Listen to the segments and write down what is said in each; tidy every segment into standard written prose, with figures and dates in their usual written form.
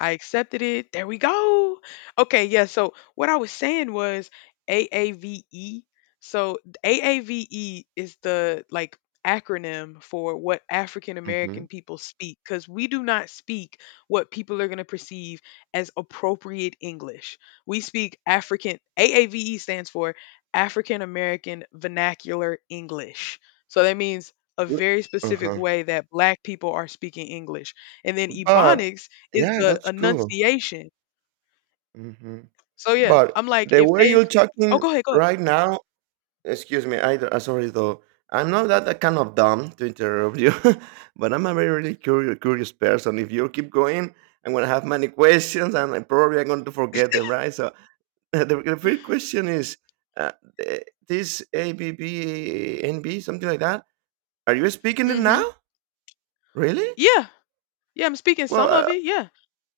I accepted it. There we go. Okay, yeah. So what I was saying was AAVE. So AAVE is the acronym for what African Mhm. American people speak because we do not speak what people are going to perceive as appropriate English. We speak African, AAVE stands for African American Vernacular English. So that means a L very specific Uh-huh. way that black people are speaking English. And then But Ebonics is yeah, the that's cool. enunciation. Mhm. So yeah, But I'm like, the if way they, you're oh, talking go ahead, go right now, excuse me, I d sorry though. I'm not that kind of dumb to interrupt you, but I'm a very, really curious person. If you keep going, I'm gonna have many questions, and I probably I'm going to forget them, right? So, the first question is, uh, eh, this ABBNB, something like that, are you speaking it ahead. hmm now? Really? Yeah, yeah, I'm speaking Well, some of uh it. Yeah,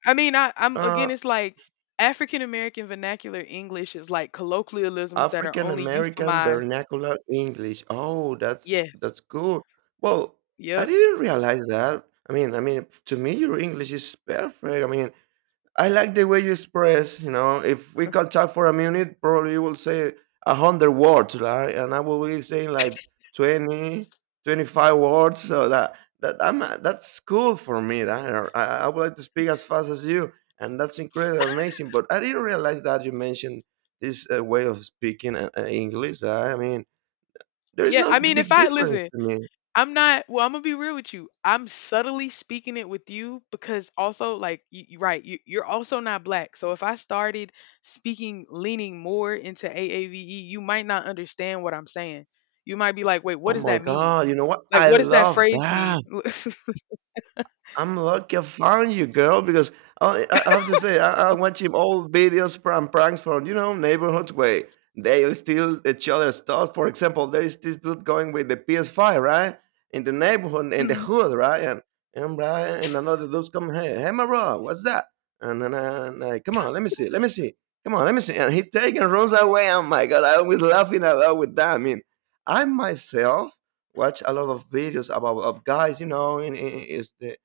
I mean, I'm uh again, it's like African American vernacular English is like colloquialisms that are African only American euphemized. Vernacular English. Oh, that's Yeah, that's cool. Well, I yep, didn't realize that. I mean, to me, your English is perfect. I mean, I like the way you express. You know, if we can talk for a minute, probably you will say 100 words, right? And I will be saying like 20, 25 words. So that I'm that's cool for me. That I would like to speak as fast as you, and that's incredible, amazing. But I didn't realize that you mentioned this way of speaking English. Right? I mean, there is yeah. no I mean, if big I difference listen, to me. I'm not well, I'm gonna be real with you. I'm subtly speaking it with you because also like you, you're also not black. So if I started speaking leaning more into AAVE, you might not understand what I'm saying. You might be like, wait, what Oh does my that mean? god! You know what? Like I what does that love phrase mean? that. I'm lucky I found you, girl, because I have to say, I watching old videos from pranks from, you know, neighborhood way. They steal each other's stuff. For example, there is this dude going with the PS5, right? In the neighborhood, in the Mhm. hood, right? And, right, and another dude's coming, hey, hey, Mara, what's that? And then I, come on, let me see, let me see. Come on, let me see. And he take and runs away. Oh my God, I was laughing a lot with that. I mean, I myself watch a lot of videos about of guys, you know, is the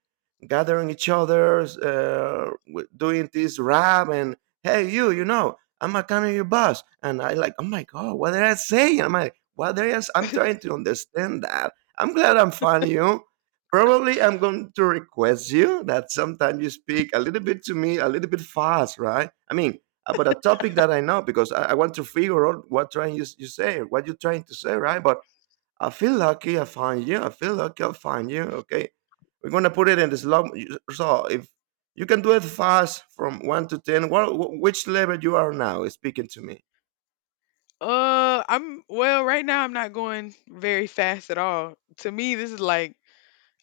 gathering each other, doing this rap and hey, you know, I'm a coming your boss, and I like, oh my god, what did I say? I'm like, what did I s- I'm trying to understand that. I'm glad I'm finding you. Probably I'm going to request you that sometimes you speak a little bit to me, a little bit fast, right? I mean, about a topic that I know because I want to figure out what trying you say, what you're trying to say, right? But I feel lucky I find you. I feel lucky I find you. Okay. We're gonna put it in this log. So if you can do it fast from 1 to 10, which level you are now is speaking to me? I'm well. Right now, I'm not going very fast at all. To me, this is like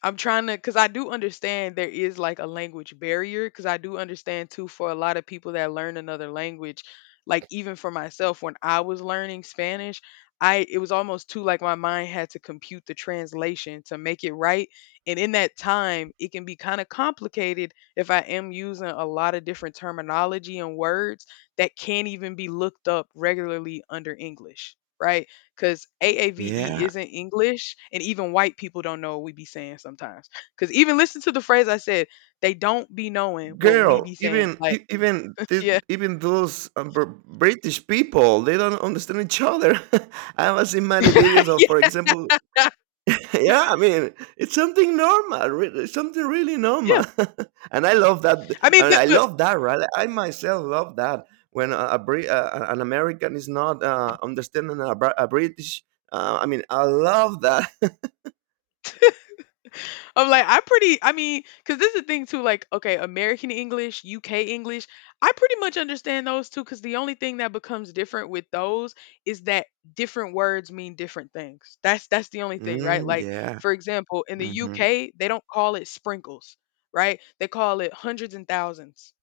I'm trying to, because I do understand there is like a language barrier, because I do understand too for a lot of people that learn another language, like even for myself, when I was learning Spanish, I it was almost too like my mind had to compute the translation to make it right. And in that time, it can be kind of complicated if I am using a lot of different terminology and words that can't even be looked up regularly under English, right? 'Cause AAVE Yeah, isn't English, and even white people don't know what we be saying sometimes. Cause even listen to the phrase I said, they don't be knowing what we girl. be saying, Even like e- even th- yeah, even those British people, they don't understand each other. I have seen many videos of, for example, yeah, yeah, I mean, it's something normal, it's something really yeah. normal, and I love that, I mean, and I but love that, right? I myself love that when a Brit, an American is not understanding a British. I mean, I love that. I'm like, I mean, because this is the thing too, like, okay, American English, UK English, I pretty much understand those too, because the only thing that becomes different with those is that different words mean different things. That's the only thing, right? Like, yeah. for example, in the hmm UK, they don't call it sprinkles, right? They call it hundreds and thousands.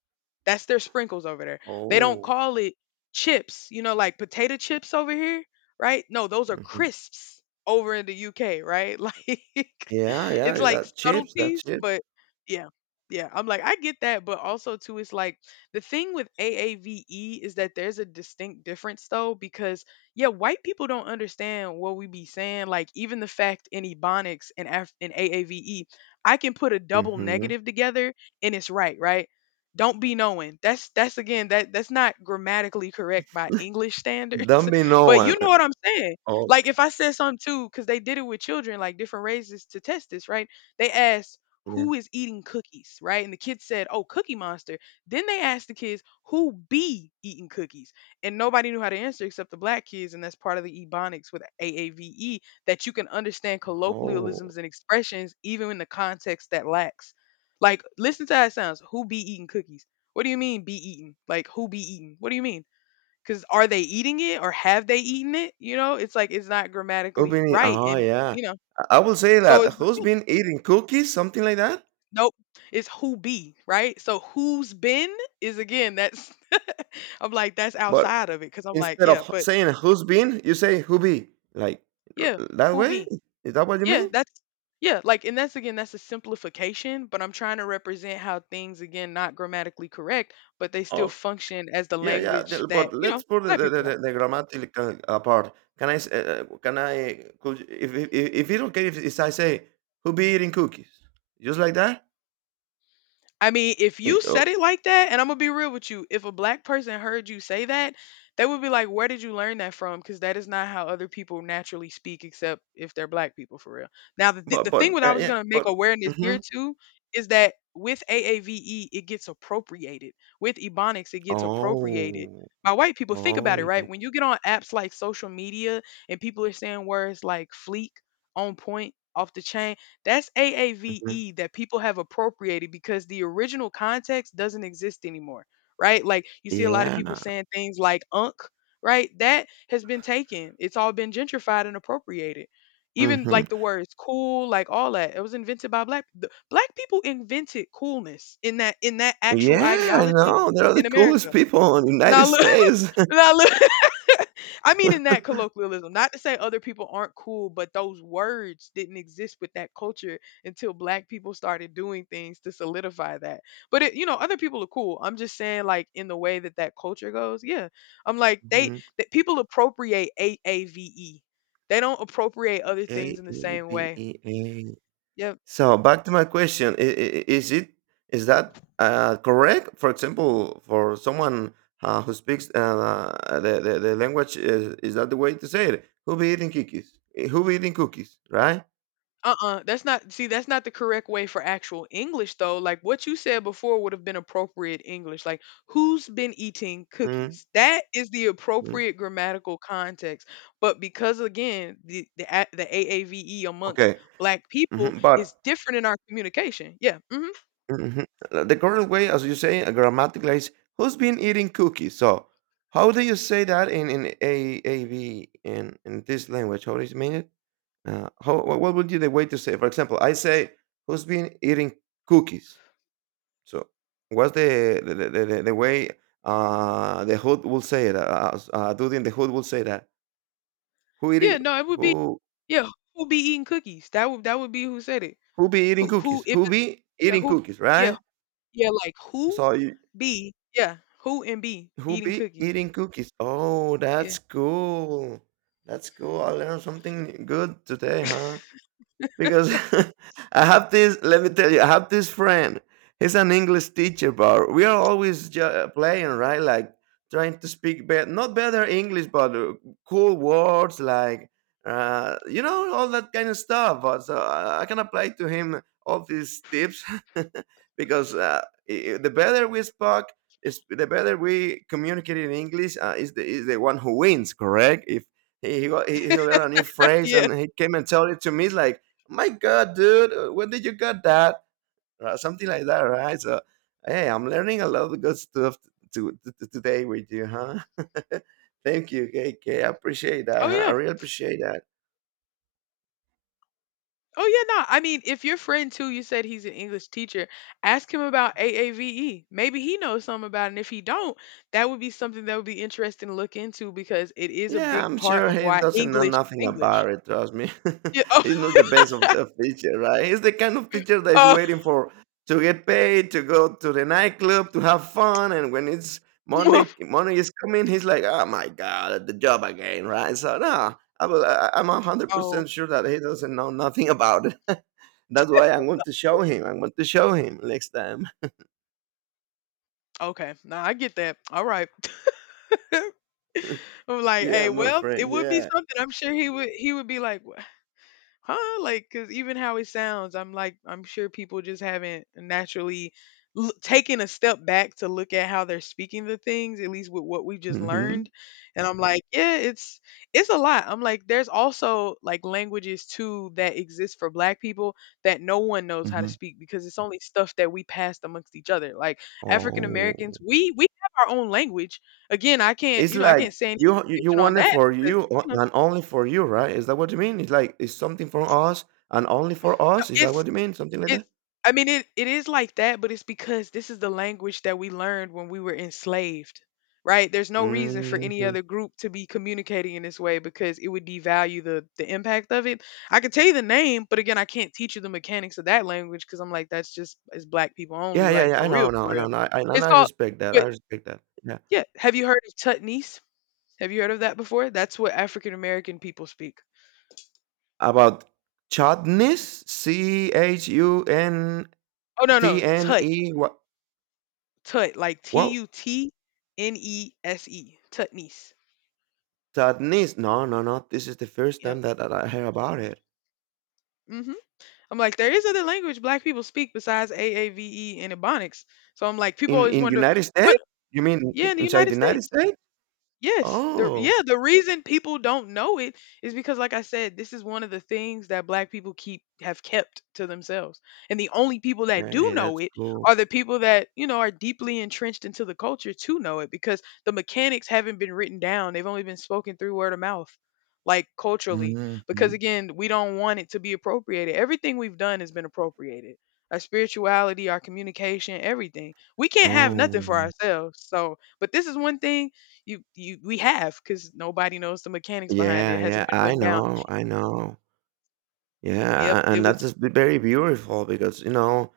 That's their sprinkles over there. They don't Oh. call it chips, you know, like potato chips over here, right? No, those are hmm crisps over in the UK, right? Like Yeah, it's yeah. like That chips. That subtleties, chips. but yeah. Yeah, I'm like I get that, but also too it's like the thing with AAVE is that there's a distinct difference though because yeah, white people don't understand what we be saying. Like even the fact in Ebonics and in AAVE, I can put a double hmm negative together and it's right, right? Don't be knowing. That's again that's not grammatically correct by English standards, Don't be no but one. you know what I'm saying. Oh, Like if I said something too, because they did it with children, like different races to test this, right? They asked yeah. who is eating cookies, right? And the kids said, "Oh, Cookie Monster." Then they asked the kids who be eating cookies, and nobody knew how to answer except the black kids, and that's part of the ebonics with AAVE that you can understand Oh. colloquialisms and expressions even in the context that lacks. Like, listen to how it sounds. Who be eating cookies? What do you mean be eating? Like, who be eating? What do you mean? Because are they eating it or have they eaten it? You know, it's like it's not grammatically right. Oh, And, yeah. you know, I will say so that. it's Who's yeah, been eating cookies? Something like that. nope, it's who be, right? So who's been is again, that's, I'm like, that's But outside of it. Cause I'm like, instead yeah, of but saying who's been, you say who be. Like yeah, that who way? be? Is that what you Yeah, mean? that's yeah, like and that's again that's a simplification, but I'm trying to represent how things again not grammatically correct, but they still Oh, function as the yeah, yeah. language that, But you know, let's put the, black the, the, people have. the the grammatical apart. Can I? Could you if it's okay if I say who be eating cookies, just like that? I mean, if you Oh, said it like that, and I'm gonna be real with you, if a black person heard you say that, they would be like, "Where did you learn that from?" Because that is not how other people naturally speak, except if they're black people for real. Now, the th- the thing but what I was yeah, gonna make but. awareness here Mhm. too is that with AAVE, it gets appropriated. With Ebonics, it gets appropriated Oh, by white people. Think oh about it, right? yeah, When you get on apps like social media and people are saying words like "fleek," "on point," "off the chain." That's hmm AAVE that people have appropriated because the original context doesn't exist anymore, right? Like you see a lot of yeah, people saying things like "unk," right? That has been taken. It's all been gentrified and appropriated. Even hmm like the words "cool," like all that, it was invented by black people invented coolness in that actual yeah. I ideology know they're the in America. coolest people in the Now United look, States. now look. I mean in that colloquialism, not to say other people aren't cool, but those words didn't exist with that culture until black people started doing things to solidify that. But it, you know, other people are cool. I'm just saying like in the way that that culture goes, yeah. I'm like they that people appropriate AAVE. They don't appropriate other A things in the A same B way. E A. Yeah. So back to my question, I is it is that correct? For example, for someone who speaks uh, the language, is that the way to say it? Who be eating cookies? Eh, who be eating cookies? Right? Uh-uh, that's not see, that's not the correct way for actual English though. Like what you said before would have been appropriate English. Like who's been eating mm cookies? That is the mm. appropriate grammatical context. But because again, the AAVE amongst Okay, black people is but different in our communication. Yeah. Hmm. mhm. The correct way, as you say, grammatically is who's been eating cookies? So how do you say that in AAB in this language? How do you mean it? How wha what would be the way to say, for example, I say, "Who's been eating cookies?" So, what's the way, the hood will say it, dude in the hood will say that, "Who eat Yeah, it no, it would be who yeah, who be eating cookies? That would be who said it. who be eating Who cookies? if Who it, be yeah, eating who cookies?" yeah, Right? yeah, like who So you be yeah, who and be "Who eating be cookies. eating cookies?" Oh, Yeah. that's cool. That's cool. I learned something good today, huh? Because I have this. Let me tell you, I have this friend. He's an English teacher, but we are always playing, right? Like trying to speak better, not better English, but cool words like you know, all that kind of stuff. But so I can apply to him all these tips because the better we spoke. Is the better we communicate in English is the one who wins, correct? If he he learned a new phrase Yeah. and he came and told it to me like my god dude when did you get that? Something like that, right? So hey, I'm learning a lot of good stuff to today with you, huh? Thank you, kk, I appreciate that, Oh huh? I yeah. really appreciate that. Oh yeah, no. I mean, if your friend too, you said he's an English teacher, ask him about AAVE. Maybe he knows something about it. And if he don't, that would be something that would be interesting to look into because it is a Yeah, big I'm part sure of he why doesn't know English is nothing English. about it, trust me. Yeah. Oh, He's not the best of the teacher, right? He's the kind of teacher that is oh, waiting for to get paid, to go to the nightclub, to have fun, and when it's Monday Monday is coming, he's like, "Oh my god, the job again," right? So no, I'm oh, 100% sure that he doesn't know nothing about it. That's why I'm going to show him. I'm going to show him next time. okay. No, I get that. All right. I'm like, Yeah, hey, my well, it friend. would be Yeah. something. I'm sure he would be like, huh? Like, because even how it sounds, I'm like, I'm sure people just haven't naturally taken a step back to look at how they're speaking the things, at least with what we just Mhm. learned. And I'm like, yeah, it's a lot. I'm like, there's also like languages too that exist for Black people that no one knows how to Mhm. speak because it's only stuff that we passed amongst each other. Like African Oh. Americans, we have our own language. Again, I can't, It's you know, I like can't say any you information on want it that for because you you know, and only for you, right? Is that what you mean? It's like it's something for us and only for no, us. Is that it's what you mean? Something like It's that? I mean, it is like that, but it's because this is the language that we learned when we were enslaved, right? There's no reason for any hmm other group to be communicating in this way because it would devalue the impact of it. I could tell you the name, but again, I can't teach you the mechanics of that language because I'm like, that's just it's black people only, Yeah, yeah, like yeah. I for know, real, no, for real. no, no. And It's I called, respect that. I but respect that. Yeah. yeah, have you heard of Tutnese? Have you heard of that before? That's what African American people speak. About chutneys, C H U N Oh no, no, T N Tut, E. What? Tut, like T What? U T N E S E, Tutnese. Chutneys? No, no, no. This is the first Yep. time that, I heard about it Hmm. I'm like, there is other language black people speak besides AAVE and Ebonics. So I'm like, people always in wonder United States. what. You mean Yeah, in the inside United the United States. States? Yes. The Oh, yeah, the reason people don't know it is because like I said, this is one of the things that black people keep have kept to themselves. And the only people that do hey, know that's it cool. are the people that, you know, are deeply entrenched into the culture to know it because the mechanics haven't been written down. They've only been spoken through word of mouth, like culturally, because Mhm. again, we don't want it to be appropriated. Everything we've done has been appropriated. Our spirituality, our communication, everything. We can't have nothing Oh, for ourselves. So, but this is one thing you we have, cause nobody knows the mechanics behind it. It yeah, hasn't yeah, been I written down. know, I know. Yeah, Yep, it and that's was just very beautiful because, you know,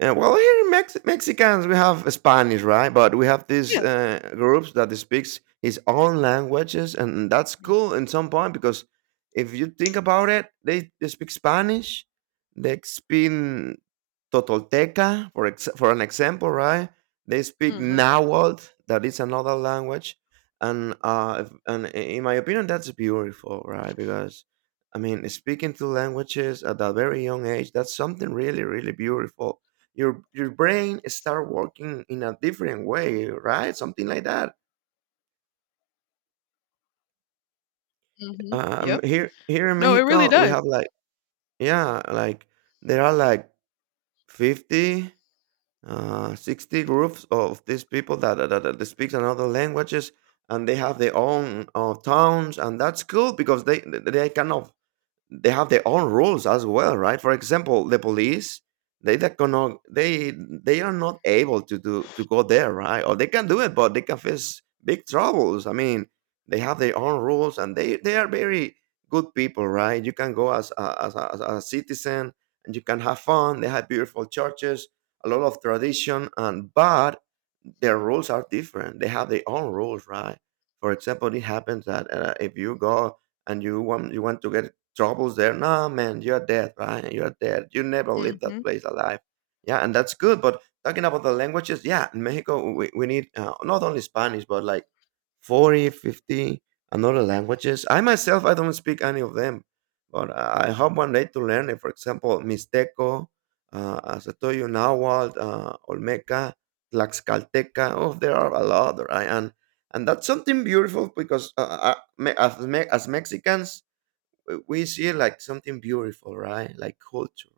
well, here in Mexicans, we have Spanish, right? But we have these yeah. Groups that speaks his own languages, and that's cool in some point because if you think about it, they speak Spanish, they speak Totolteca, for for an example, right? They speak Mhm, Nahuatl, that is another language, and and in my opinion, that's beautiful, right? Because I mean, speaking 2 languages at a very young age, that's something really, really beautiful. Your brain start working in a different way, right? Something like that. mhm. Yep. Here in No, it really Mexico, we does. have like yeah, like there are like 50 60 groups of these people that speaks another languages, and they have their own towns, and that's cool because they cannot they have their own rules as well, right? For example, the police they that cannot they they are not able to do to go there, right? Or they can do it, but they can face big troubles. I mean, they have their own rules, and they are very good people, right? You can go as as a citizen, and you can have fun. They have beautiful churches, a lot of tradition, and but their rules are different. They have their own rules, right? For example, it happens that if you go and you want to get troubles there. Nah, man, you're dead, right? You're dead. You never leave that Mhm, place alive. Yeah, and that's good. But talking about the languages, yeah, in Mexico, we need not only Spanish, but like 40, 50, another languages. I myself, I don't speak any of them, but I hope one day to learn it. For example, Mixteco, as I told you, Nahuatl, Olmeca, Tlaxcalteca. Oh, there are a lot, right? And that's something beautiful because as Mexicans, we see like something beautiful, right? Like culture,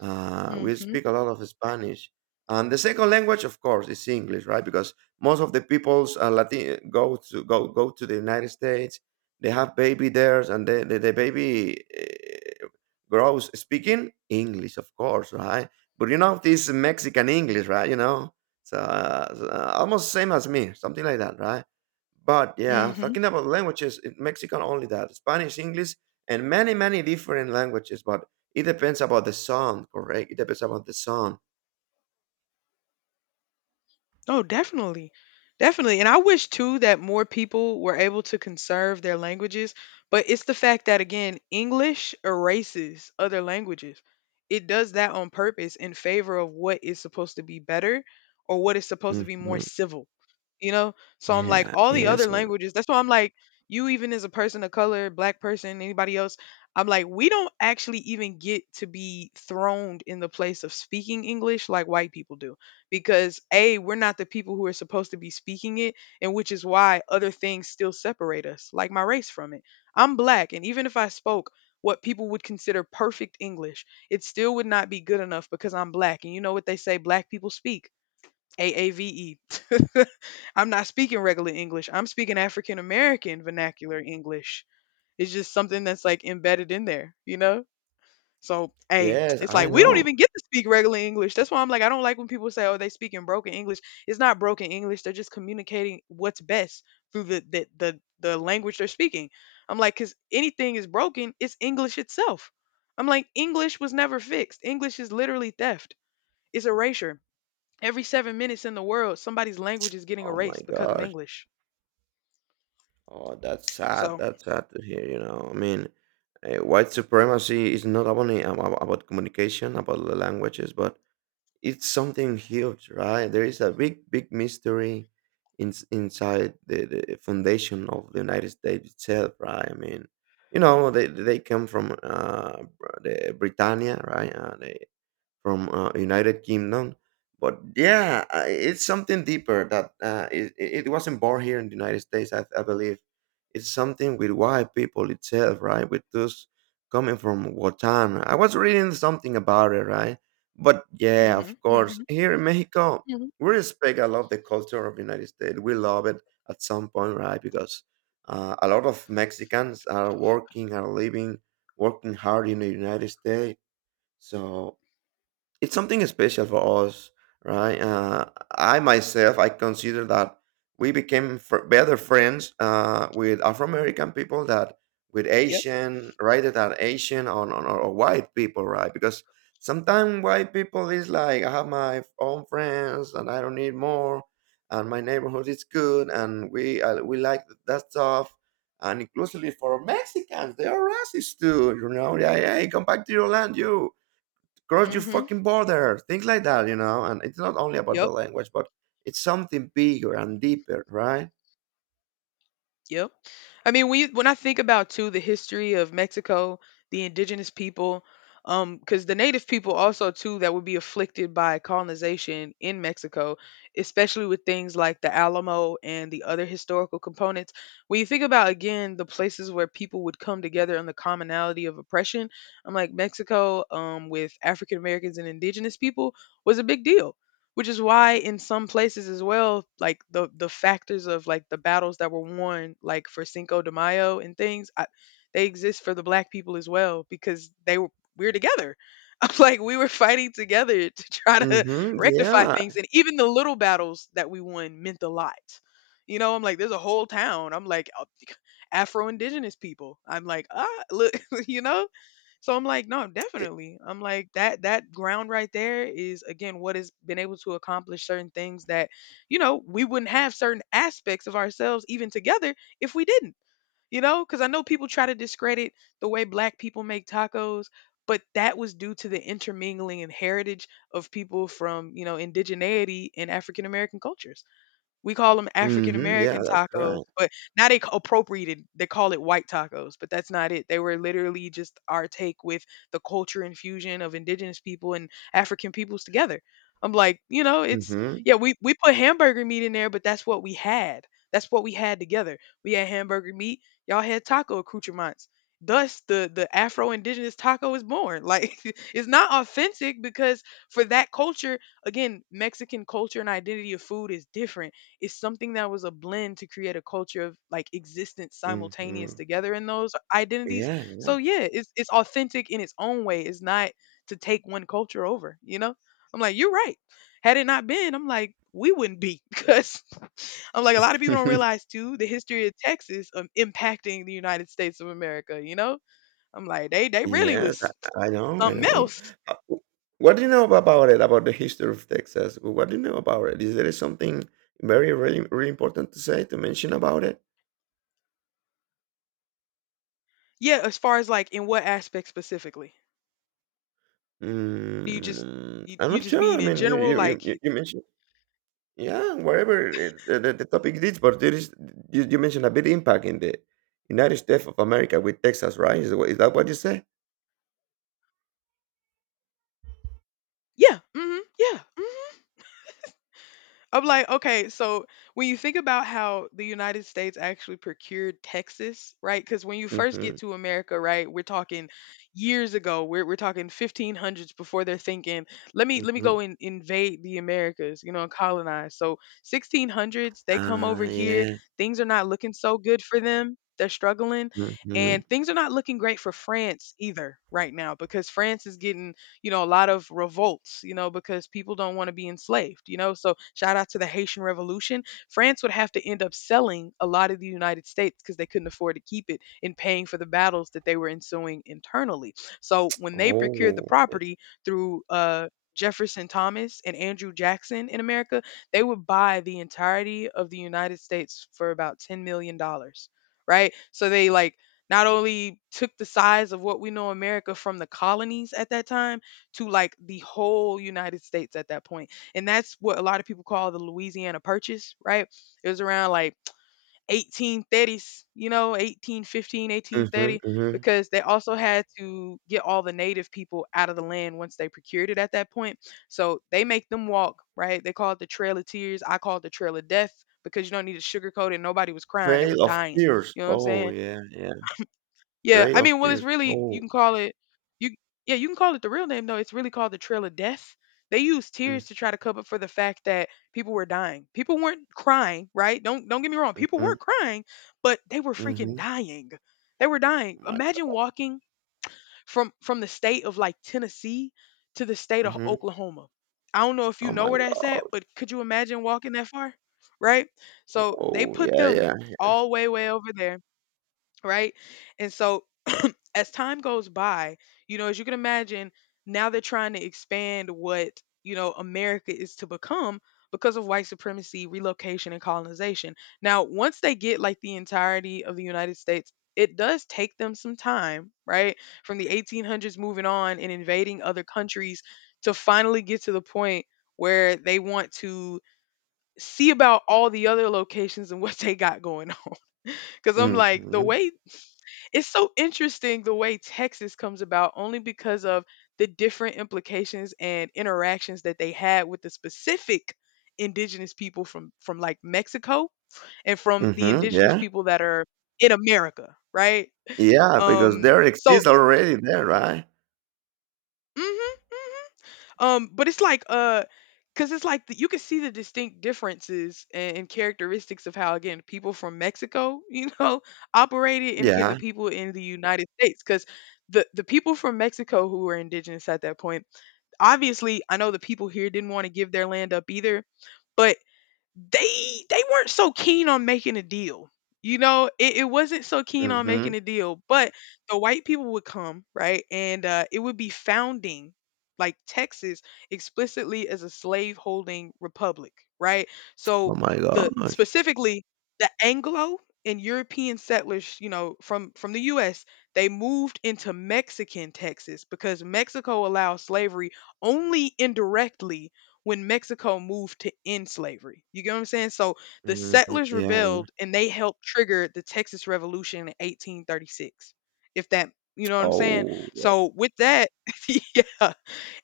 we mhm, speak a lot of Spanish. And the second language, of course, is English, right? Because most of the peoples Latin go to go to the United States. They have baby there, and the baby grows speaking English, of course, right? But you know this Mexican English, right? You know, almost same as me, something like that, right? But yeah, mhm. talking about languages, Mexican only that Spanish, English, and many different languages. But it depends about the song, correct? It depends about the song. Oh, definitely. Definitely. And I wish too that more people were able to conserve their languages, but it's the fact that again, English erases other languages. It does that on purpose in favor of what is supposed to be better or what is supposed to be more Mhm. civil. You know? So I'm like Yeah. all the other Yes. Languages, that's why I'm like you even as a person of color, black person, anybody else, I'm like we don't actually even get to be thrown in the place of speaking English like white people do because a we're not the people who are supposed to be speaking it, and which is why other things still separate us like my race from it. I'm black, and even if I spoke what people would consider perfect English, it still would not be good enough because I'm black and you know what they say black people speak: AAVE. I'm not speaking regular English, I'm speaking African American Vernacular English. It's just something that's like embedded in there, you know. So, hey, Yes, it's like I we don't know. even get to speak regular English. That's why I'm like, I don't like when people say, "Oh, they speak in broken English." It's not broken English. They're just communicating what's best through the language they're speaking. I'm like, because anything is broken, it's English itself. I'm like, English was never fixed. English is literally theft. It's erasure. Every 7 minutes in the world, somebody's language is getting Oh my erased because of gosh. English. Oh, that's sad. So, That's sad to hear, you know. I mean, white supremacy is not only about communication, about the languages, but it's something huge, right? There is a big mystery inside the foundation of the United States itself, right? I mean, you know, they come from the Britannia, right? The from United Kingdom. But yeah, it's something deeper that it wasn't born here in the United States. I believe it's something with white people itself, right? With those coming from Watam. I was reading something about it, right? But yeah, of hmm course, hmm here in Mexico, hmm we respect a lot of the culture of the United States. We love it at some point, right? Because a lot of Mexicans are working, are living, working hard in the United States. So it's something special for us, right? I myself, I consider that we became better friends with Afro American people that with yep, Asian, rather than Asian or white people, right? Because sometimes white people is like, I have my own friends and I don't need more, and my neighborhood is good, and we like that stuff and inclusively for Mexicans, they are racist too. You know, yeah, hey, come back to your land, you cross your hmm fucking border, things like that, you know. And it's not only about the yep. language, but it's something bigger and deeper, right? Yep. I mean, when you, when I think about too the history of Mexico, the indigenous people, because the native people also too that would be afflicted by colonization in Mexico, especially with things like the Alamo and the other historical components. When you think about again the places where people would come together and the commonality of oppression, I'm like Mexico, with African Americans and indigenous people was a big deal, which is why in some places as well like the factors of like the battles that were won like for Cinco de Mayo and things they exist for the black people as well because they were, we are together. I'm like we were fighting together to try to Mm-hmm. rectify things, Yeah. and even the little battles that we won meant a lot, you know. I'm like there's a whole town, I'm like Afro indigenous people, I'm like, ah, look, you know. So I'm like, no, It, definitely. I'm like that ground right there is again what has been able to accomplish certain things that, you know, we wouldn't have certain aspects of ourselves even together if we didn't. You know, cuz I know people try to discredit the way black people make tacos, but that was due to the intermingling and heritage of people from, you know, indigeneity and African American cultures. We call them African mm-hmm. Yeah, American that's tacos, right. but now they appropriated. They call it white tacos, but that's not it. They were literally just our take with the culture infusion of indigenous people and African peoples together. I'm like, you know, it's, Mm-hmm. yeah, we put hamburger meat in there, but that's what we had. That's what we had together. We had hamburger meat. Y'all had taco accoutrements. Thus, the Afro indigenous taco is born. Like, it's not authentic because for that culture, again, Mexican culture and identity of food is different, is something that was a blend to create a culture of like existence simultaneous Mm-hmm. together in those identities. Yeah. yeah. So yeah, it's authentic in its own way. It's not to take one culture over, you know? I'm like, you're right. Had it not been, I'm like, we wouldn't be, because I'm like a lot of people don't realize too the history of Texas impacting the United States of America, you know? I'm like, they they really yes, was I know. I something know. else. Uh, w- What do you know about it? About the history of Texas? What do you know about it? Is there something really important to say to mention about it? Yeah, as far as like in what aspect specifically? Do you just Mm, I'm you not just sure. mean I in mean, general, like, you mentioned. Yeah, whatever it, the topic is, but there is you mentioned a big impact in the United States of America with Texas, right? Is that what you say? Yeah. Yeah. I'm like, okay, so when you think about how the United States actually procured Texas, right? Because when you first Mm-hmm, get to America, right, we're talking years ago. We're talking 1500s before they're thinking, let me mm-hmm. go and invade the Americas, you know, and colonize. So 1600s, they come Ah, over here. yeah. Things are not looking so good for them. They're struggling, Mm-hmm. and things are not looking great for France either right now because France is getting, you know, a lot of revolts, you know, because people don't want to be enslaved, you know. So shout out to the Haitian Revolution. France would have to end up selling a lot of the United States because they couldn't afford to keep it in paying for the battles that they were ensuing internally. So when they procured the Oh, property through Jefferson Thomas and Andrew Jackson in America, they would buy the entirety of the United States for about $10 million, dollars, right? So they like not only took the size of what we know America from the colonies at that time, to like the whole United States at that point. And that's what a lot of people call the Louisiana Purchase, right? It was around like 1830s, you know, 1815, mm-hmm, 1830, mm-hmm. because they also had to get all the native people out of the land once they procured it at that point. So they make them walk, right? They call it the Trail of Tears. I call it the Trail of Death because you don't need to sugarcoat it. Nobody was crying, they was Trail of dying. Tears. You know what I'm Oh, saying? yeah, yeah. Yeah, I Trail mean, of well, it's Tears. really Oh, you can call it, you yeah, you can call it the real name though. It's really called the Trail of Death. They used mm-hmm, tears to try to cover for the fact that people were dying. People weren't crying, right? Don't get me wrong. People were mm-hmm. crying, but they were freaking Mm-hmm. dying. They were dying. Oh My, Imagine walking from the state of like Tennessee to the state of mm-hmm. Oklahoma. I don't know if you Oh know my where that's at, God. but could you imagine walking that far? Right? So they Oh, put yeah, them yeah. all way over there, right? And so as time goes by, you know, as you can imagine, now they're trying to expand what, you know, America is to become because of white supremacy, relocation, and colonization. Now, once they get like the entirety of the United States, it does take them some time, right? From the 1800s moving on and invading other countries to finally get to the point where they want to see about all the other locations and what they got going on. Cause I'm like, the Mm-hmm, way it's so interesting the way Texas comes about only because of the different implications and interactions that they had with the specific indigenous people from like Mexico and from the mm-hmm. indigenous Yeah, people that are in America, right? yeah. Because Um there so exists already there, right? mhm but it's like cause it's like you can see the distinct differences and characteristics of how again people from Mexico, you know, operated, and again the Yeah. people in the United States, cause the people from Mexico who were indigenous at that point, obviously, I know the people here didn't want to give their land up either, but they weren't so keen on making a deal. You know, it wasn't so keen on Mm-hmm. making a deal, but the white people would come, right? And it would be founding like Texas explicitly as a slave holding republic, right? Oh So my the gosh. specifically the Anglo and European settlers, you know, from the US, they moved into Mexican Texas because Mexico allowed slavery only indirectly when Mexico moved to end slavery. You get what I'm saying? So the Mhm. settlers Yeah, yeah. rebelled and they helped trigger the Texas Revolution in 1836. If that, you know what I'm saying? Oh, So with that, yeah.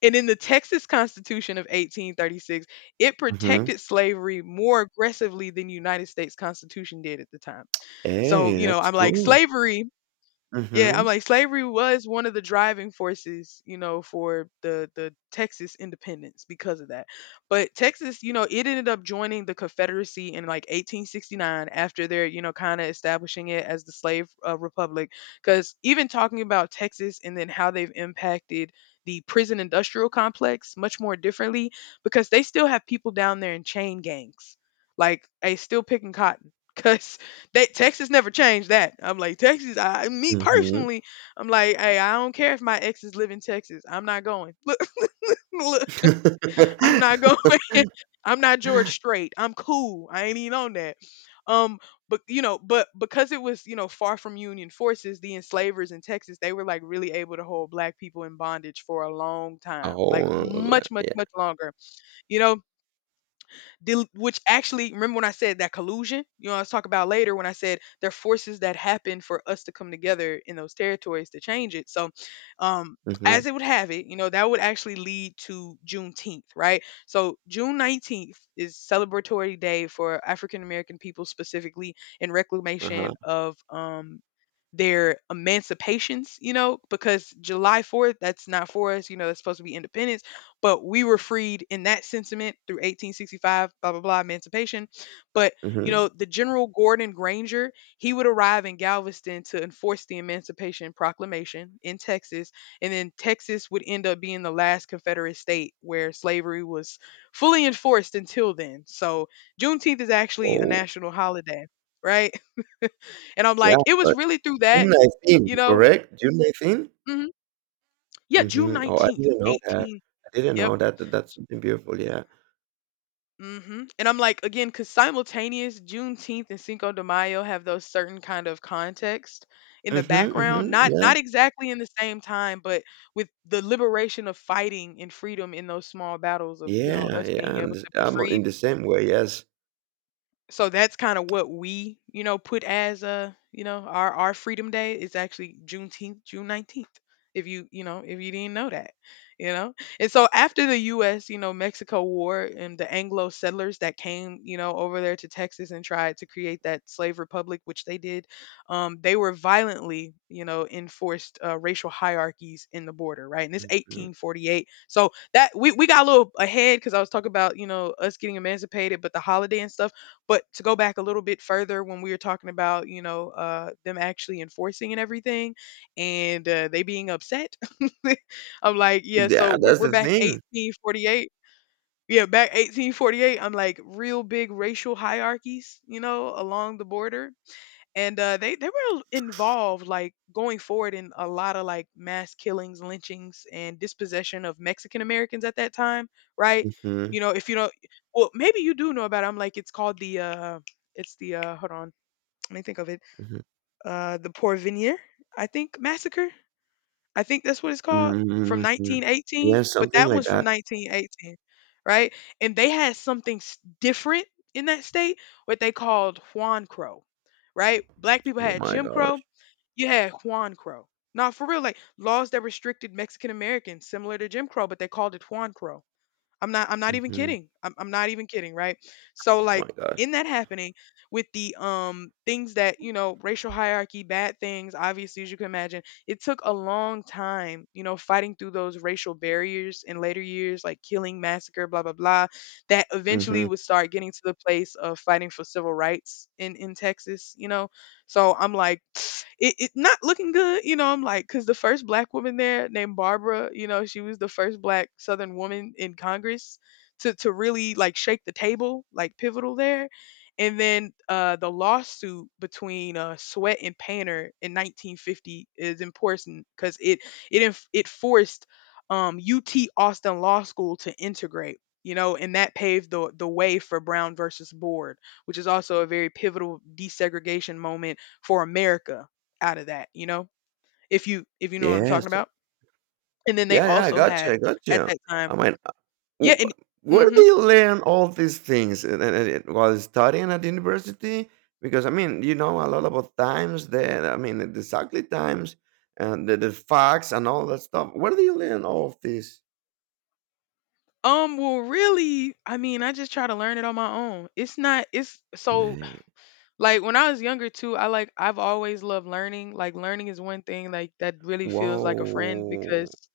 And in the Texas Constitution of 1836, it mhm. protected slavery more aggressively than the United States Constitution did at the time. So, Hey, you know, that's I'm like cool. slavery, yeah, I'm Mhm. like slavery was one of the driving forces, you know, for the Texas independence because of that. But Texas, you know, it ended up joining the Confederacy in like 1869 after they're, you know, kind of establishing it as the slave republic, cuz even talking about Texas and then how they've impacted the prison industrial complex much more differently because they still have people down there in chain gangs. Like, they still picking cotton cuz they, Texas never changed that. I'm like Texas. I me Mhm. personally, I'm like, hey, I don't care if my exes live in Texas. I'm not going. Look, look, I'm not going. I'm not George Strait. I'm cool. I ain't even on that. Um, but you know, but because it was you know far from Union forces, the enslavers in Texas they were like really able to hold black people in bondage for a long time, like Oh, much, much, yeah. much longer. You know, which actually, remember when I said that collusion, you know, I was talking about later when I said there are forces that happen for us to come together in those territories to change it. So, um, Mhm. as it would have it, you know, that would actually lead to Juneteenth, right? So June 19th is celebratory day for African American people specifically in reclamation Uh-huh. of their emancipations, you know, because July 4th, that's not for us, you know, that's supposed to be independence, but we were freed in that sentiment through 1865, blah blah blah, emancipation. But you Mhm. know, the general Gordon Granger, he would arrive in Galveston to enforce the Emancipation Proclamation in Texas, and then Texas would end up being the last Confederate state where slavery was fully enforced until then. So Juneteenth is actually a Oh, national holiday, right? And I'm yeah, like, it was but really through that, June 19th, you know. correct? June 19th? Hmm. Yeah, june Mhm. Oh, I 19th, didn't know that. 18. I didn't Yep. know that. That that's something beautiful, yeah. Mhm. And I'm like, again, because simultaneous Juneteenth and Cinco de Mayo have those certain kind of context in the Mhm, background, mhm. not Yeah. not exactly in the same time, but with the liberation of fighting and freedom in those small battles of, you know, Yeah, us yeah, being able and to be I'm freed. in the same way, yes. So that's kind of what we, you know, put as a, you know, our Freedom Day is actually Juneteenth, June 19th. If you, you know, if you didn't know that, you know. And so after the US, you know, Mexico War, and the Anglo settlers that came, you know, over there to Texas and tried to create that slave republic, which they did, they were violently, you know, enforced racial hierarchies in the border, right? And this Mhm. 1848. So that we got a little ahead because I was talking about, you know, us getting emancipated, but the holiday and stuff. But to go back a little bit further, when we were talking about, you know, them actually enforcing and everything, and they being upset, I'm like, yeah. So Yeah, that's we're the back thing. 1848. Yeah, back 1848. I'm like, real big racial hierarchies, you know, along the border, and they were involved, like going forward, in a lot of like mass killings, lynchings, and dispossession of Mexican Americans at that time, right? Mhm, You know, if you don't, well, maybe you do know about it. I'm like, it's called the, it's the, hold on, let me think of it, mhm. The Porvenir, I think, massacre. I think that's what it's called, from Mhm, mhm. 1918, Yeah, but something that like one's from that. 1918, right? And they had something different in that state, what they called Juan Crow, right? Black people Oh had my Jim Crow, gosh. you had Juan Crow. Now, for real, like laws that restricted Mexican Americans, similar to Jim Crow, but they called it Juan Crow. I'm not even Mhm. kidding. I'm not even kidding, right? So Oh my like, gosh. in that happening with the things that, you know, racial hierarchy, bad things, obviously as you can imagine, it took a long time, you know, fighting through those racial barriers in later years, like killing, massacre, blah blah blah, that eventually Mhm. would start getting to the place of fighting for civil rights in Texas, you know. So I'm like, it not looking good, you know. I'm like, because the first black woman there named Barbara, you know, she was the first black Southern woman in Congress to really like shake the table, like pivotal there. And then the lawsuit between Sweat and Painter in 1950 is important because it forced UT Austin Law School to integrate, you know, and that paved the way for Brown versus Board, which is also a very pivotal desegregation moment for America out of that, you know? If you know what I'm talking Yes. about. And then they Yeah, yeah, I also got you, I had got at you. that time, I mean, yeah, w and where do mhm. you learn all these things and while studying at university? Because, I mean, you know a lot about times that I mean, exactly times and the facts and all that stuff. Where do you learn all of this? Well really, I mean, I just try to learn it on my own. It's not, it's so Right. like when I was younger too, I like I've always loved learning. Like, learning is one thing like that really feels like a friend Whoa. because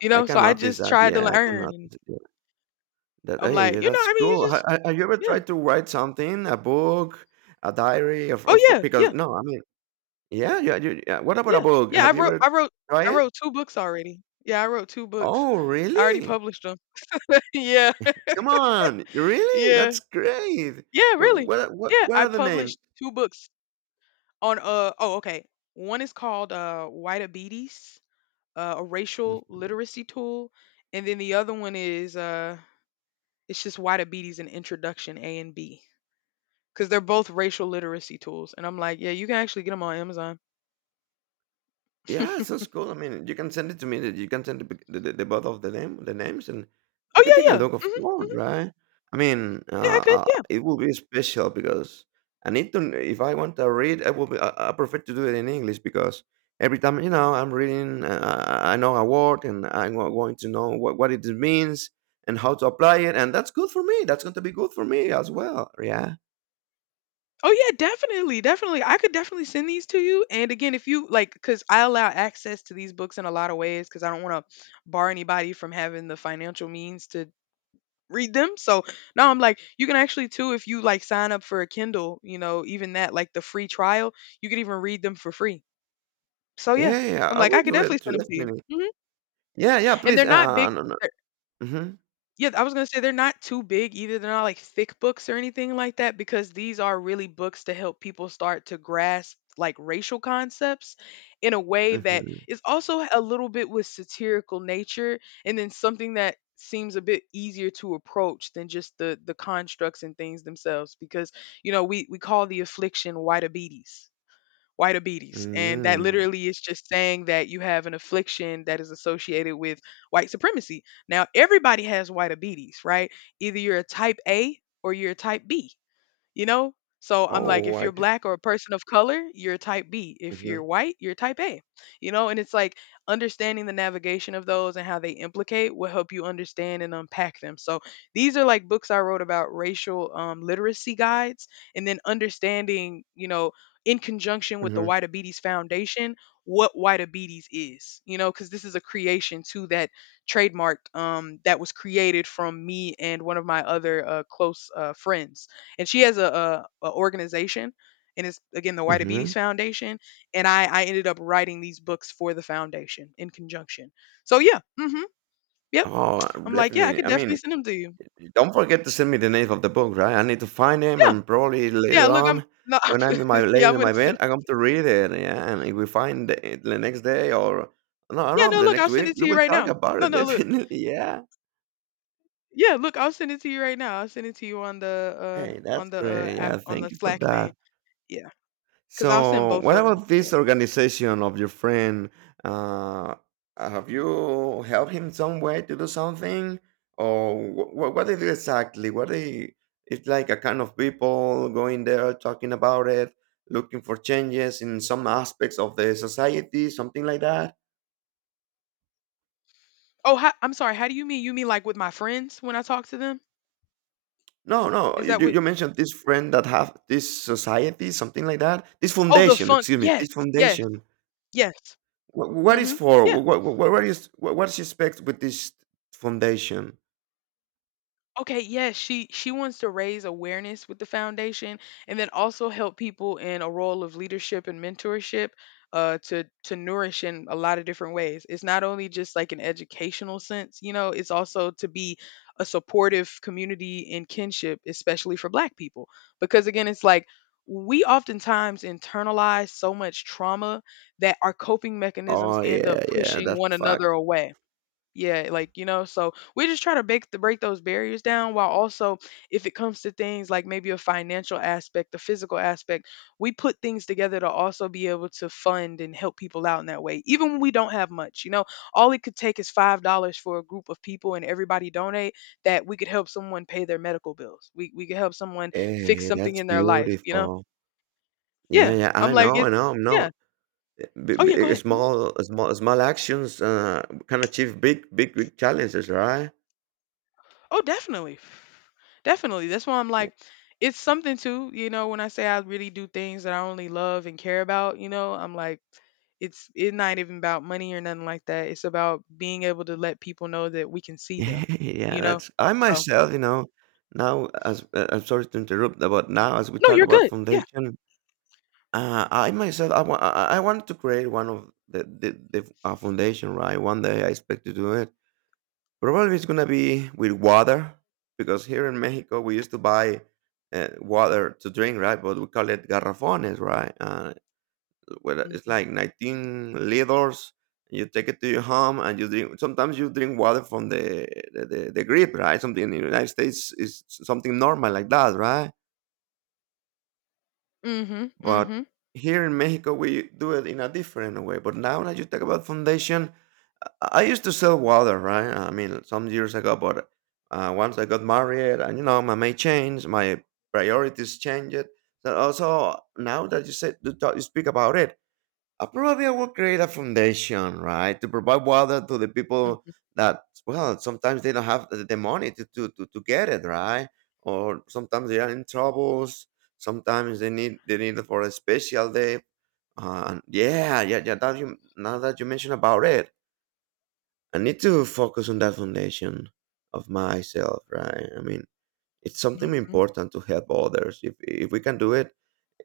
you I know, so can I notice just that. tried to Yeah, I can learn and notice it. That I'm hey, like, you know, that's I mean, you cool. Ha just ha have you ever yeah. tried to write something, a book, a diary, Oh of yeah, yeah, because no, I mean yeah. What about a yeah. book? Yeah, I Have you wrote I ever wrote tried I it? wrote two books already. Yeah, I wrote two books. Oh, I already really? published them. Yeah. Come on, really? Yeah. That's great. Yeah, What really. what what Yeah, what I are the names? published 2 books on, oh, okay. One is called, Whiteabetes, a racial literacy tool, and then the other one is, it's just White Whiteabetes and Introduction A and B because 'cause they're both racial literacy tools, and I'm like, "Yeah, you can actually get them on Amazon." Yeah, it sounds cool. I mean, you can send it to me. That You can send the both of the names, and Oh, I can take a yeah, yeah. look. Of Mhm, course, mhm. right? I mean, Yeah, I could, yeah. it will be special because I need to. If I want to read, I will. I prefer to do it in English because every time you know I'm reading, I know a word, and I'm going to know what it means and how to apply it, and that's good for me. That's going to be good for me as well. Yeah, Oh, yeah, definitely, definitely. I could definitely send these to you, and again, if you like, because I allow access to these books in a lot of ways, because I don't wanna bar anybody from having the financial means to read them. So now I'm like, you can actually too, if you like, sign up for a Kindle, you know, even that, like the free trial, you can even read them for free. So yeah, yeah. I'm I like, I will could do definitely it send too, them to you. definitely. Hmm. Yeah, yeah. And Please, they're not big. no, no. hmm Yeah, I was gonna say they're not too big either. They're not like thick books or anything like that, because these are really books to help people start to grasp like racial concepts in a way that hmm is also a little bit with satirical nature, and then something that seems a bit easier to approach than just the constructs and things themselves, because you know, we call the affliction whiteabetes, white obese. And that Mm. literally is just saying that you have an affliction that is associated with white supremacy. Now, everybody has white obese, right? Either you're a type A or you're a type B, you know? So I'm like, Oh, if I you're did black or a person of color, you're type B. If you're mhm, white, you're type A, you know? And it's like, understanding the navigation of those and how they implicate will help you understand and unpack them. So these are like books I wrote about racial literacy guides, and then understanding, you know, in conjunction with the mhm, White Abetes Foundation, what White Abetes is, you know, because this is a creation to that trademark that was created from me and one of my other close friends, and she has a organization, and it's again the White Diabetes mhm. Foundation, and I ended up writing these books for the foundation in conjunction. So yeah, mm mhm. Yep. Oh, I'm like, "Yeah, I definitely. could I definitely mean, send them to you." don't forget to send me the name of the book, right? I need to find him Yeah. and probably Yeah, later look, I'm on no, when I'm in my yeah, laying I'm in going my to bed, send. I come to read it, yeah, and if we find it the next day or no, I don't Yeah, know, no, the look, next I'll send week, it to we you will right talk now. about No, it no, look. definitely, yeah. Yeah, look, I'll send it to you right now. I'll send it to you Hey, on that's the great. app, Yeah, on the thank you for Slack thing. that. Yeah. Cuz I'll send So, both what of them. about Yeah. this organization of your friend? Uh, have you helped him some way to do something, or what they do exactly? What they? It's like a kind of people going there, talking about it, looking for changes in some aspects of the society, something like that. Oh, how, I'm sorry. How do you mean? You mean like with my friends when I talk to them? No, no, Is you, that you what. you mentioned this friend that have this society, something like that. This Oh, the foundation, funk, excuse me, yes, this yes, foundation. yes. What Mm. is Mhm. for? Yeah. What, what's expect with this foundation? Okay, yes, she wants to raise awareness with the foundation and then also help people in a role of leadership and mentorship, to nourish in a lot of different ways. It's not only just like an educational sense, you know, it's also to be a supportive community and kinship, especially for black people, because again, it's like we oftentimes internalize so much trauma that our coping mechanisms Oh end up yeah, yeah, pushing that's one another fact. away. Yeah, like you know, so we just try to break the break those barriers down, while also, if it comes to things like maybe a financial aspect, a physical aspect, we put things together to also be able to fund and help people out in that way, even when we don't have much, you know. All it could take is $5 for a group of people and everybody donate, that we could help someone pay their medical bills, we could help someone fix Hey, something that's in their life, you know. beautiful. Yeah, Yeah, I'm I like, know, it's I know. yeah. Oh, yeah, go ahead. Mm-hmm. Small, small actions can achieve big challenges, right? Oh, definitely. Definitely. That's why I'm Yeah, like, it's something too, you know, when I say I really do things that I only love and care about, you know, I'm like, it's not even about money or nothing like that. It's about being able to let people know that we can see them, yeah. you know? That's I So, myself, you know. Now, as I'm sorry to interrupt, but now as we no, talk you're about good. Yeah. foundation, I wanted to create one of the foundation, right? One day I expect to do it. Probably it's gonna be with water because here in Mexico we used to buy water to drink, right? But we call it garrafones, right? Where Mm it's hmm. like 19 liters. You take it to your home and you drink. Sometimes you drink water from the grip, right? Something in the United States is something normal like that, right? Mm But hmm. here in Mexico, we do it in a different way. But now that you talk about foundation, I used to sell water, right? I mean, some years ago, but once I got married, and you know, my mind changed, my priorities changed. So also, now that you said you, talk, you speak about it, probably I will create a foundation, right, to provide water to the people Hmm. that, well, sometimes they don't have the money to get it, right? Or sometimes they are in troubles. Sometimes they need it for a special day. Yeah. That you, now that you mentioned about it, I need to focus on that foundation of myself, right? I mean, it's something Hmm. important to help others. If we can do it,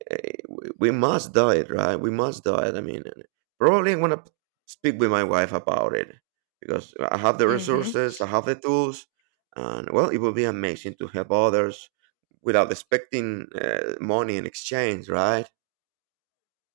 eh, we must do it, right? We must do it. I mean, and probably I'm gonna speak with my wife about it because I have the Mm hmm. resources, I have the tools, and well, it would be amazing to help others without expecting money in exchange, right?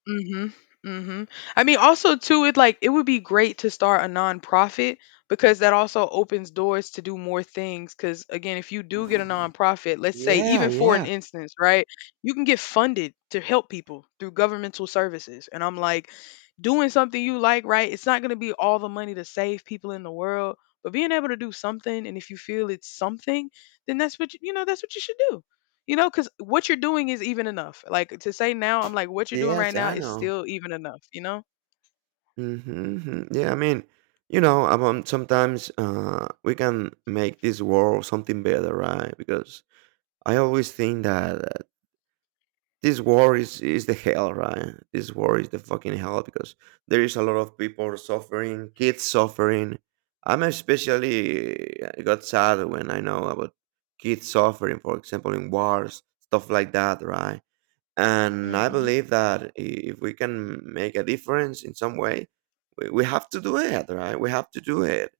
Mhm, mhm. I mean, also too, it like it would be great to start a nonprofit, because that also opens doors to do more things. Because again, if you do get a nonprofit, let's say Yeah, even for an yeah, instance, right, you can get funded to help people through governmental services. And I'm like, doing something you like, right? It's not gonna be all the money to save people in the world, but being able to do something, and if you feel it's something, then that's what that's what you should do. You know, because what you're doing is even enough. Like to say now, I'm like, what you're doing right yes, now I is know. still even enough, you know? Mm-hmm. Yeah, I mean, you know, sometimes we can make this world something better, right? Because I always think that this war is the hell, right? This war is the fucking hell because there is a lot of people suffering, kids suffering. I'm Especially I got sad when I know about kids suffering, for example, in wars, stuff like that, right? And I hmm believe that if we can make a difference in some way, we have to do it, right? We have to do it.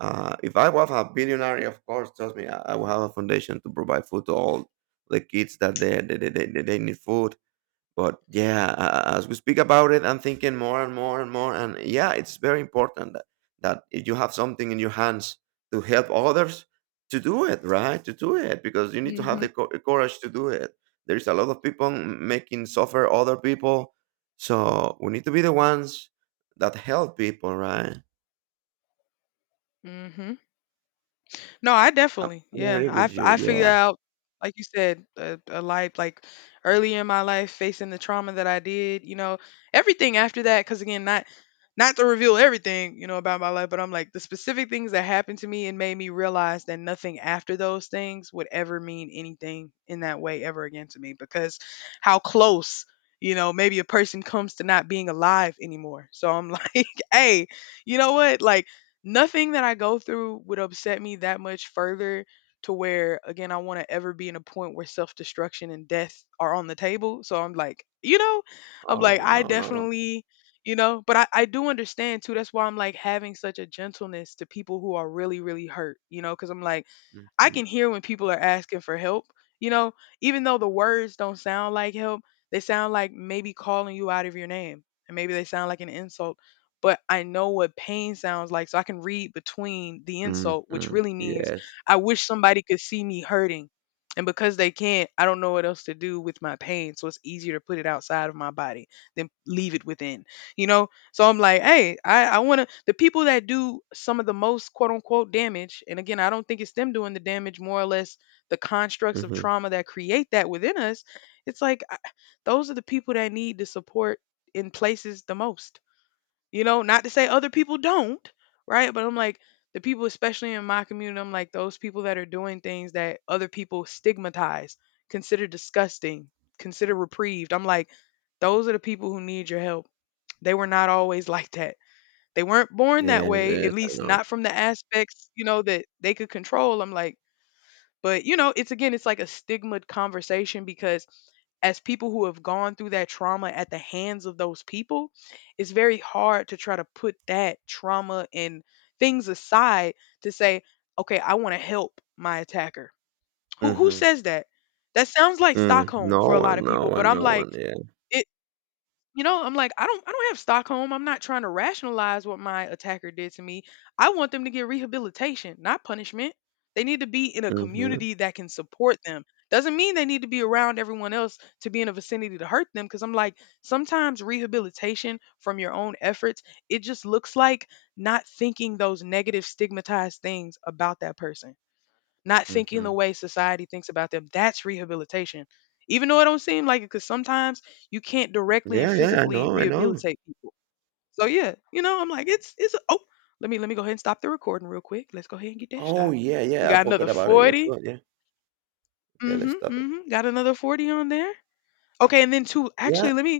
If I was a billionaire, of course, trust me, I will have a foundation to provide food to all the kids that they need food. But yeah, as we speak about it, I'm thinking more. And yeah, it's very important that if you have something in your hands to help others, to do it, right? To do it because you need to have hmm the courage to do it. There's a lot of people making suffer other people. So we need to be the ones that help people, right? hmm No, I definitely, I'm yeah. agree with you. I figured Yeah. out, like you said, a life like early in my life, facing the trauma that I did. You know, everything after that, because again, not to reveal everything you know about my life, but I'm like the specific things that happened to me and made me realize that nothing after those things would ever mean anything in that way ever again to me because how close. You know, maybe a person comes to not being alive anymore. So I'm like, hey, you know what? Like, nothing that I go through would upset me that much further to where again I want to ever be in a point where self-destruction and death are on the table. So I'm like, you know, I'm like Oh, I no, no. definitely, you know, but I do understand too. That's why I'm like having such a gentleness to people who are really hurt, you know, cuz I'm like I can hear when people are asking for help, you know, even though the words don't sound like help, they sound like maybe calling you out of your name, and maybe they sound like an insult. But I know what pain sounds like, so I can read between the hmm insult, which hmm really means Yes. I wish somebody could see me hurting. And because they can't, I don't know what else to do with my pain. So it's easier to put it outside of my body than leave it within. You know, so I'm like, hey, I want to. The people that do some of the most quote unquote damage, and again, I don't think it's them doing the damage, more or less the constructs of hmm trauma that create that within us. It's like I, those are the people that need the support in places the most. You know, not to say other people don't, right? But I'm like, the people, especially in my community, I'm like, those people that are doing things that other people stigmatize, consider disgusting, consider reprieved. I'm like, those are the people who need your help. They were not always like that. They weren't born that Yes, way, yes, at I least know. not from the aspects, you know, that they could control. I'm like, but you know, it's again, it's like a stigmaed conversation because as people who have gone through that trauma at the hands of those people, it's very hard to try to put that trauma and things aside to say, okay, I want to help my attacker. Who Hmm says that? That sounds like Mm, Stockholm for a lot of people, but I'm no like, one, yeah. it you know, I'm like, I don't have Stockholm. I'm not trying to rationalize what my attacker did to me. I want them to get rehabilitation, not punishment. They need to be in a Mhm, community that can support them. Doesn't mean they need to be around everyone else to be in a vicinity to hurt them because I'm like, sometimes rehabilitation from your own efforts, it just looks like not thinking those negative stigmatized things about that person, not thinking the mhm. way society thinks about them. That's rehabilitation. Even though it don't seem like it, because sometimes you can't directly and Yeah, yeah, I physically know, I know. rehabilitate people. So yeah, you know, I'm like, let me go ahead and stop the recording real quick. Let's go ahead and get that Oh, stopped. yeah, We yeah, I got another forgot about it. Let's 40. go, yeah. Okay, let's Mm-hmm. stop it. Mm-hmm. Got another 40 on there. Okay, and then two, Yeah. actually, let me